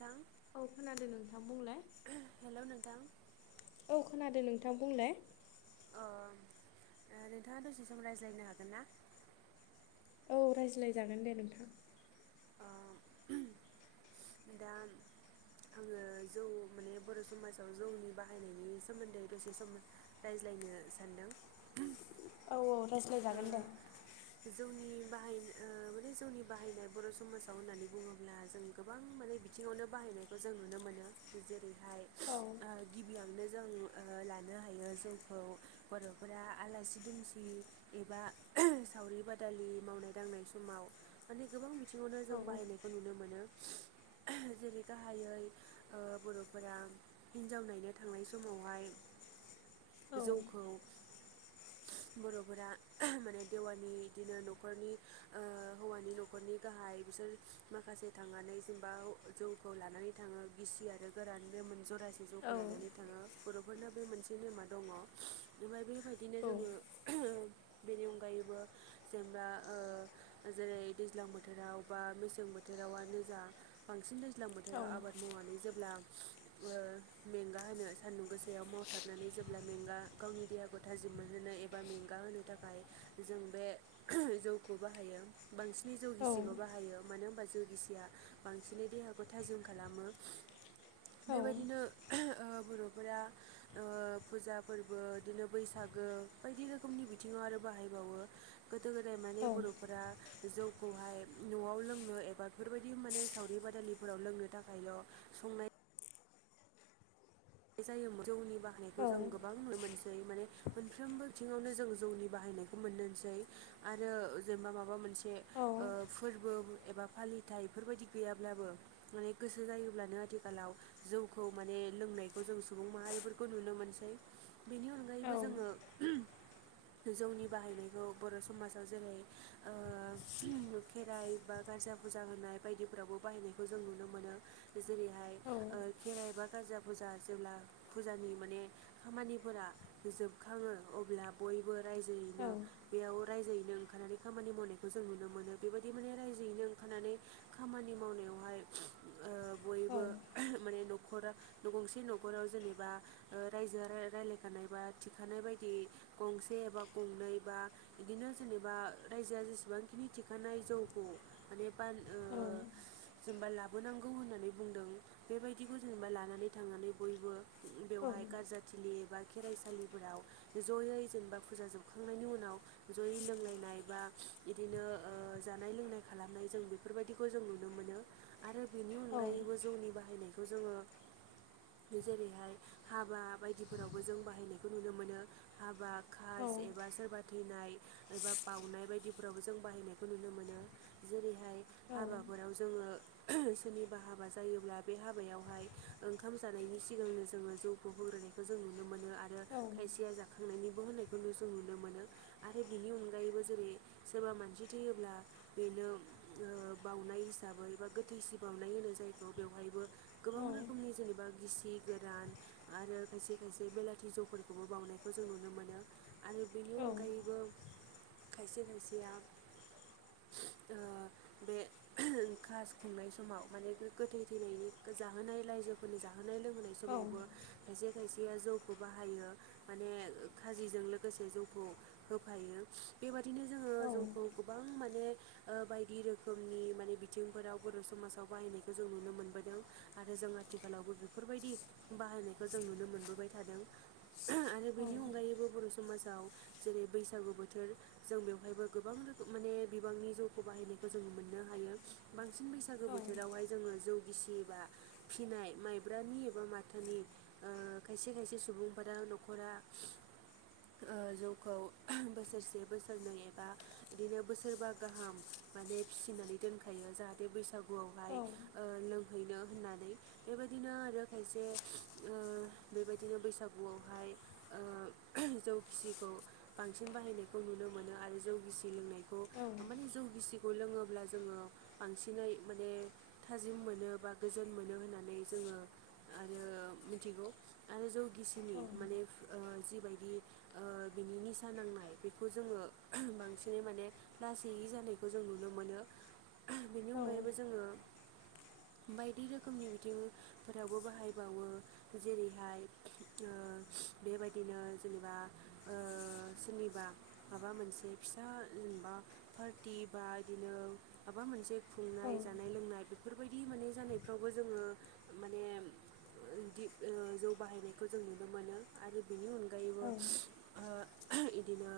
दां औ खोनादों नोंथां बुंलाय हेलौ नोंथां औ खोनादों नोंथां बुंलाय ओम नोंथाङा दसे सम रायज्लायनो हागोन ना औ रायज्लायजागोन दे नोंथां ओह दा आङो जौ माने बर' समाजाव जौनि बाहायनायनि सोमोन्दै दसे सम रायज्लायनो सानदों औ औ रायज्लायजागोन दे जोंनि बाहाय ओह माने जोंनि बाहायनाय बर' समाजाव होननानै बुङोब्ला जों गोबां माने आथिङावनो बाहायनायखौ जों नुनो मोनो जेरैहाय औ ओ गिबियावनो जों लानो हायो जौखौ बर'फोरा आलासि दुमसि एबा सावरि बादालि मावनाय दांनाय समाव माने गोबां बिथिंङावनो औ जों बाहायनायखौ नुनो मोनो जेरै गाहायै ओ बर'फोरा हिन्जाव नायनो थांनाय समावहाय औ जौखौ बर'फोरा माने देवानि इदिनो न'खरनि ओ हौवानि न'खरनि गाहाय बिसोर माखासे थांनानै जेनबा जौखौ लानानै थांङो गिसि आरो गोरान बे मोन जरा औ जौखौ लानानै थांङो बर'फोरना बे मोनसे नेमा दंङो ओमफ्राय बेबायदिनो औ जोंङो बेनि अनगायैबो जेनबा ओ जेरै दैज्लां बोथोराव बा मेसें बोथोरावानो जा बांसिन दैज्लां औ बोथोराव आबाद मावनानै जेब्ला मेंगा होनो सान्दुं गोसायाव मावथाबनानै जेब्ला मेंगा गावनि देहाखौ थाजिम मोनहोनो एबा मेंगा होनो नि थाखाय जों बे जौखौ बाहायो बांसिनै औ जौगिसिबो बाहायो मानो होनबा जौगिसिया बांसिनै देहाखौ थाजिम खालामो औ बेबायदिनो ओ बर'फोरा ओ फुजा फोरबो बिदिनो बैसागो बायदि रोखोमनि बिथिंङाव आरो बाहाय बावो गोदो गोदाय औ माने बर'फोरा जौखौहाय न'आव लोंनो एबा बेफोरबायदि माने सावरि बादालिफोराव लोंनो थाखायल' संनाय जायोमोन जौनि बाहायनायखौ जों गोबां नुनो मोनसै माने मोनफ्रोमबो बिथिंङावनो जों जौनि बाहायनायखौ मोनोसै आरो जेनेबा माबा मोनसे औ फोरबो एबा फालिथाय बेफोरबायदि गैयाब्लाबो माने गोसो जायोब्लानो आथिखालाव जौखौ माने लोंनाय जों सुबुं माहारिफोरखौ नुनो मोनसै बेनि अनगायैबो जोंङो औ जौनि बाहायनायखौ बर' समाजाव जेरै खेराइ बा गारजा फुजा होनाय बायदिफोरावबो बाहायनायखौ जों नुनो मोनो जेरैहाय खेराइ बा गारजा फुजा जेब्ला फुजानि माने खामानिफोरा जोबखांङो अब्ला बयबो रायजोयैनो बेयाव रायजोयैनो ओंखारनानै खामानि मावनायखौ जों नुनो मोनो बेबायदि माने रायजोयैनो ओंखारनानै खामानि मावनायावहाय बयबो माने न'खरा न' गंसे नख खराव जेनेबा रायजो रायजलायखानाय बा थिखानाय बायदि गंसे एबा गंनै बा बिदिनो जेनेबा रायजोआ जेसेबांखिनि थिखानाय जौखौ माने औ ओ जेनेबा लाबोनांगौ होननानै बुंदों बेबायदिखौ जेनेबा लानानै थांनानै बयबो बेवहाय गारजाथिलि एबा खेराइसालिफोराव ज'यै जेनेबा फुजा जोबखांनायनि उनाव जयै लोंलायनाय बा इदिनो जानाय लोंनाय खालामनाय जों बेफोरबायदिखौ जों नुनो मोनो आरो बेनि उनाव औ जौनि बाहायनायखौ जोंङो जेरैहाय हाबा बायदिफोरावबो जों बाहायनायखौ नुनो मोनो हाबा खास एबा सोरबा थैनाय एबा बावनाय बायदि फोरावबो जों बाहायनायखौ नुनो मोनो जेरैहाय हाबाफोराव जोंङो सोरनिबा हाबा जायोब्ला बे हाबायावहाय ओंखाम जानायनि सिगांनो जोङो जौखौ होग्रोनायखौ जों नुनो मोनो आरो खायसेया जाखांनायनिबो होनाय बेखौ जों नुनो मोनो आरो बिनि अनगायैबो जेरै सोरबा मानसि थैयोब्ला बेनो बाउनाय हिसाबै बा गोथैसि बाउनाय होनो जायखौ बेवहायबो गोबां रोखोमनि जेनेबा गिसि गोरान आरो खायसे खायसे बेलाथि जौफोरखौबो बावनायखौ जों नुनो मोनो। आरो बेनि अनगायैबो खायसे खायसेया ओ बे खास खुंनाय समाव माने गोथै थैनायनि जाहोनाय रायजोफोरनि जाहो जाहोनाय लोंहोनाय समावबो खायसे खायसेया जौखौ बाहायो माने खाजिजों लोगोसे जौखौ होफायो बेबादिनो जोङो जौखौ गोबां माने बायदि रोखोमनि माने बिथिंफोराव बर' समाजाव बाहायनायखौ जों नुनो मोनबोदों। आरो जों आथिखालावबो बेफोरबायदि बाहायनायखौ जों नुनो मोनबोबाय थादों आरो बेनि अनगायैबो बर' सु समाजाव जेरै बैसागु बोथोर जों बेवहायबो गोबां रोखोम माने बिबांनि जौखौ बाहायनायखौ जोंङो मोननो हायो बांसिन बैसो बैसागो बोथोरावहाय जोङो जौ गिसि बा फिनाय माइ ब्रानि एबा माथानि खायसे खायसे सुबुंफोरा न'खरा जौखौ बोसोरसे बोसोरनै एबा बिदिनो बोसोरबा गाहाम माने फिसिनानै दोनखायो जाहाथे बैसागु गुआवहाय लोंहैनो होननानै बिदिनो आरो खायसे बेबायदिनो बैसागुआवहाय जौ गिसिखौ बांसिन बाहायनायखौ नुनो मोनो आरो जौ गिसि लोंनाय खौ माने जौ गिसि खौ लोङोब्ला जोङो बांसिनै माने थाजिम मोनो बा गोजोन मोनो होननानै जोङो आरो मिथिगौ आरो जौ गिसिनि माने जिबायदि बिनि निसा नांनाय बेखौ जोङो बांसिनै माने लासैयै जानायखौ जों नुनो मोनो। बिनि अनगायैबो जोङो बायदि रोखोमनि बिथिं फोरावबो बाहायबावो जेरैहाय बेबायदिनो जेनेबा सोरनिबा माबा मोनसे फिसा जेनेबा पार्टि बा बिदिनो माबा मोनसे खुंनाय जानाय औ लोंनाय बेफोरबायदि माने जानायफ्रावबो जोङो माने इदि जौ बाहायनायखौ जों नुनो मोनो। आरो बिनि अनगायैबो औ इदिनो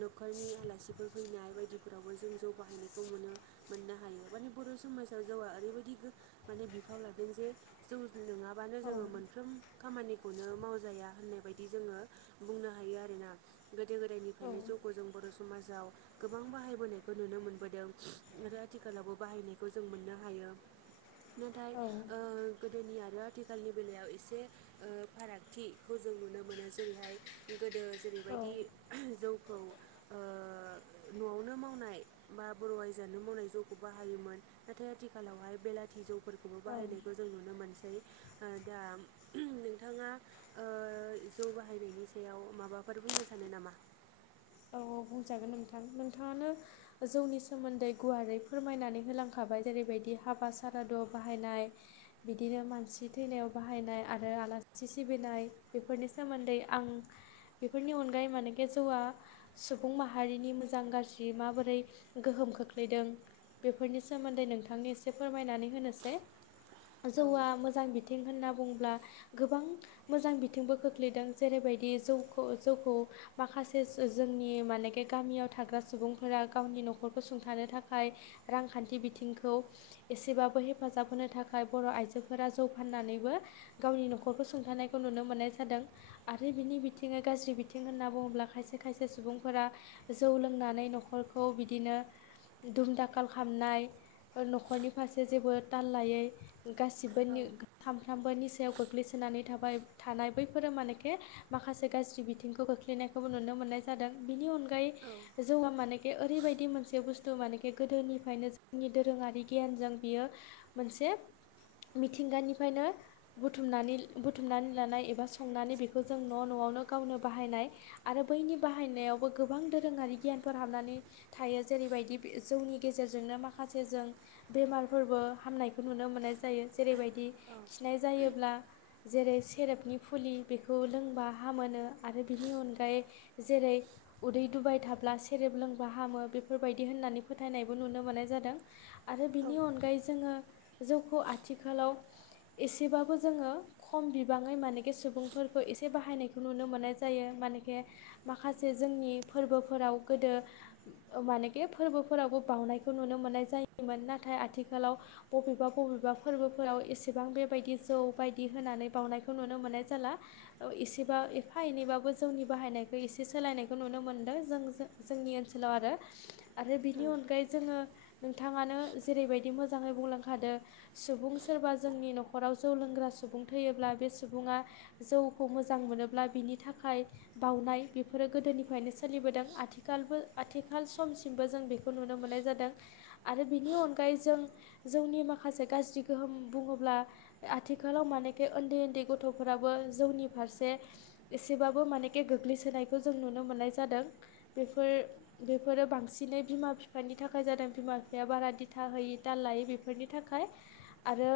न'खरनि आलासिफोर फैनाय बायदिफोरावबो जों जौ बाहायनायखौ मोनो। मोननो हायो माने बर' समाजाव जौवा ओरैबायदि माने बिफाव लादों जे जौ नोङाबानो औ जोङो मोनफ्रोम खामानिखौनो मावजाया होननाय बायदि जोङो बुंनो हायो आरोना गोदो गोदायनिफ्रायनो जौखौ जों बर' समाजाव गोबां बाहायबोनायखौ नुनो मोनबोदों आरो आथिखालावबो बाहायनायखौ जों मोननो हायो। नाथाय औ गोदोनि आरो आथिखालनि बेलायाव एसे फारागथिखौ जों नुनो मोनो जेरैहाय गोदो औ जेरैबायदि जौखौ न'आवनो मावनाय बा बर' आयजोआनो मावनाय जौखौ बाहायोमोन नाथाय आथिखालावहाय बेलाथि जौफोरखौबो औ बाहायनायखौ जों नुनो मोनसै दा नोंथाङा जौ बाहायनायनि सायाव माबाफोर बुंनो सानो नामा? औ औ बुंजागोन नोंथां नोंथाङानो जौनि सोमोन्दै गुवारै फोरमायनानै होलांखाबाय जेरैबायदि हाबा सारादुयाव बाहायनाय बिदिनो मानसि थैनायाव बाहायनाय आरो आलासि सिबिनाय बेफोरनि सोमोन्दै आं बेफोरनि अनगायै मानेखे जौआ सुबुं माहारिनि मोजां गाज्रि माबोरै गोहोम खोख्लैदों बेफोरनि सोमोन्दै नोंथांनि एसे फोरमायनानै होनोसै। औ जौआ मोजां बि थिं होनना बुंब्ला गोबां मोजां बिथिंबो खोख्लैदों जेरैबायदि जौखौ जौखौ माखासे जोंनि मानेखे गामियाव थाग्रा सुबुंफोरा गावनि न'खरखौ सुंथानो थाखाय रांखान्थि बिथिंखौ एसेबाबो हेफाजाब होनो थाखाय बर' आइजोफोरा जौ फाननानैबो गावनि न'खरखौ सोंथानायखौ नुनो मोननाय जादों आरो बिनि बिथिङा गाज्रि बिथिं होनना बुङोब्ला खायसे खायसे सुबुंफोरा जौ लोंनानै न'खरखौ बिदिनो दुम दाखाल खालामनाय न'खरनि फारसे जेबो ताल लायै औ गासिबोनि सानफ्रोमबोनि सायाव गोग्लैसोनानै थाबाय थानाय बैफोरो मानेखे माखासे गाज्रि बिथिंखौ खोख्लैनायखौबो नुनो मोननाय जादों। बिनि अनगायै औ जौआ मानेखे ओरैबायदि मोनसे बुस्थु माने बे गोदोनिफ्रायनो जोंनि दोरोङारि गियानजों बियो मोनसे मिथिंगानिफ्रायनो बुथुमनानै बुथुमनानै लानाय एबा संनानै बेखौ जों न' न'आवनो गावनो बाहायनाय आरो बैनि बाहायनायावबो गोबां दोरोङारि गियानफोर हाबनानै थायो जेरैबायदि जौनि गेजेरजोंनो माखासे जों बेमारफोरबो हामनायखौ नुनो मोननाय जायो जेरैबायदि खिनाय जायोब्ला जेरै सेरेबनि फुलि बेखौ लोंबा हामोनो आरो बिनि अनगायै जेरै उदै दुबाय थाब्ला से सेरेब लोंबा हामो बेफोरबायदि होननानै फोथायनायबो नुनो मोननाय जादों। आरो औ बिनि अनगायै जोङो जौखौ आथिखालाव एसेबाबो जोङो खम बिबाङै मानेखे सुबुंफोरखौ एसे बाहायनायखौ नुनो मोननाय जायो मानेखे माखासे जोंनि फोरबोफोराव गोदो मानेखे फोरबोफोरावबो बावनायखौ नुनो मोननाय जायोमोन नाथाय आथिखालाव बबेबा बबेबा फोरबोफोराव एसेबां बेबायदि जौ बायदि होनानै बावनायखौ नुनो मोननाय जाला एसेबा एफा एनैबाबो जोंनि बाहायनाय एसे सोलायनायखौ नुनो मोनदों। जों जोंनि ओनसोलाव आरो आरो बिनि अनगायै जोङो नोंथाङानो जेरैबायदि मोजाङै बुंलांखादों सुबुं सोरबा जोंनि न'खराव जौ लोंग्रा सुबुं थैयोब्ला बे सुबुङा जौखौ मोजां मोनोब्ला बिनि थाखाय बावनाय बेफोरो गोदोनिफ्रायनो सोलिबोदों आथिखालबो आथिखाल समसिमबो जों बे खौ नुनो मोननाय जादों आरो बेनि अनगायै जों जोंनि माखासे गाज्रि गोहोम बुङोब्ला आथिखालाव मानेखे उन्दै उन्दै गथ'फोराबो जौनि फारसे एसेबाबो मानेके गोग्लैसोनायखौ जों नुनो मोननाय जादों बेफोर बेफोरो बांसिनै बिमा बिफानि थाखाय जादों बिमा बिफाया बारा दिथा होयै ताल लायै बे फोरनि थाखाय आरो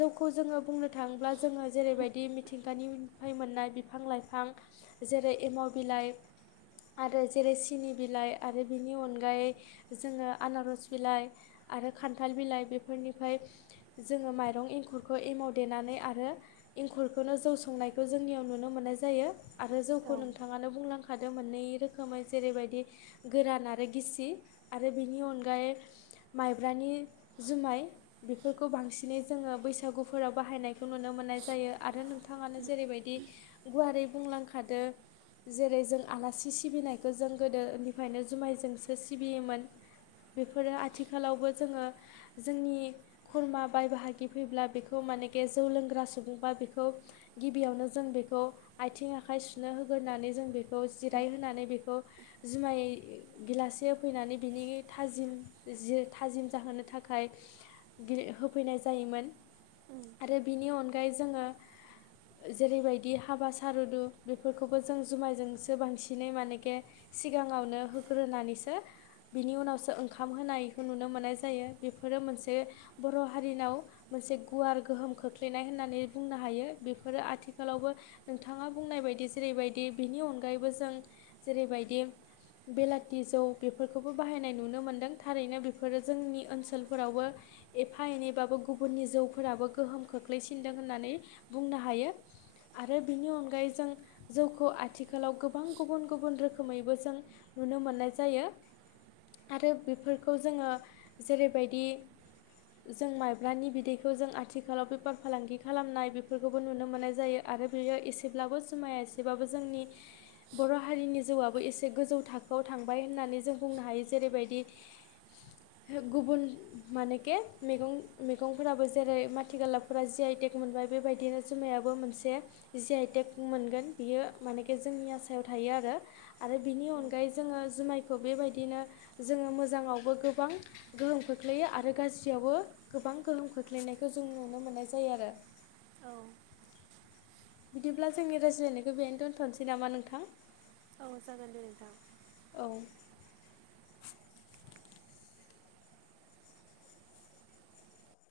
जौखौ जोङो बुंनो थांब्ला जेरैबादि मिथिंगानि फ्राय मोननाय बिफां लाइफां जेरै एमाव बिलाइ आरो जेरै सिनि बिलाइ आरो बिनि अनगायै जोङो आनारस बिलाइ आरो खान्थाल बिलाइ बेफोरनिफ्राय जोङो माइरं एंखुरखौ एमाव देनानै आरो इंखुरखौनो जौ संनायखौ जोंनियाव नुनो मोन्नाय जायो आरो जौखौ नों [unintelligible] खादों मोननै रोखोमै जेरैबायदि गोरान आरो गिसि आरो बेनि अनगायै माइब्रानि जुमाय बेफोरखौ बांसिनै जोङो बैसागुफोराव बाहायनायखौ नुनो मोननाय जायो आरो नोंथां बिथाङानो जेरैबायदि गुवारै बुंलांखादो जेरै जों आलासि सिबिनायखौ जों गोदोनिफ्रायनो जुमायजोंसो सिबियोमोन बेफोरनो आथिखालावबो जोङो जोंनि खुरमा बाय बाहागि फैब्ला बेखौ मानेके जौ लोंग्रा सुबुंबा बेखौ गिबियावनो जों बेखौ आथिं आखाइ सुनो होगोरोनानै जों बेखौ जिरायहोनानै बेखौ जुमाय गेलाससे होफैनानै बिनि थाजिम ज थाजिम जाहोनो थाखाय थाखाय गि- होफैनाय जायोमोन आरो बिनि अनगायै जोङो जेरैबायदि हाबा सारुदु बे फोरफोरखौबो जों जुमायजोंसो बांसिनै मानेखे सिगाङावनो होग्रोनानैसो बिनि उनावसो ओंखाम होनायखौ नुनो मोननाय जायो बेफोरो मोनसे बर' हारिनाव मोनसे गुवार गोहोम खोख्लैनाय होननानै बुंनो हायो बेफोरो आथिखालावबो नोंथाङा बुंनाय बायदि जेरैबायदि बिनि अनगायैबो जों जेरैबायदि बेलाथि जौ बेफोरखौबो बाहायनाय नुनो मोन्दों थारैनो बेफोरो जोंनि ओनसोलफोरावबो एफा एनैबाबो गुबुननि जौफोराबो गोहोम खोख्लैसिनदों होननानै बुंनो हायो। आरो बेनि अनगायै जों जौखौ आथिखालाव गोबां गुबुन गुबुन रोखोमैबो जों नुनो मोननाय जायो। आरो बेफोरखौ जोङो जेरैबायदि जों माइब्रानि बिदैखौ जों आथिखालाव बेफार फालांगि खालामनाय बेफोरखौबो नुनो मोननाय जायो। आरो बियो एसेब्लाबो जुमाया एसेबाबो जोंनि बर' हारिनि जिौआबो एसे गोजौ थाखोआव थांबाय होननानै जों बुंनो हायो जेरैबायदि गुबुन मानेखे मैगं मैगंफोराबो जेरै मथिगाला फोर्रा जि आइटेक मोनबाय बेबायदिनो जुमायाबो मोनसे जि आइ टेक मोनगोन। बियो मानेखे जोंनि आसायाव थायो आरो आरो बिनि अनगायै जोङो जुमाय खौ बेबायदिनो जोङो मोजाङावबो गोबां गोहोम खोख्लैयो आरो गाज्रियावबो गोबां गोहोम खोख्लैनायखौ जों नुनो मोननाय जायो आरो। औ बिदिब्ला जोंनि रायज्लायनायखौ बेहनो दोनथ'नोसै नामा नोंथां? औ जागोन दे नोंथां। औ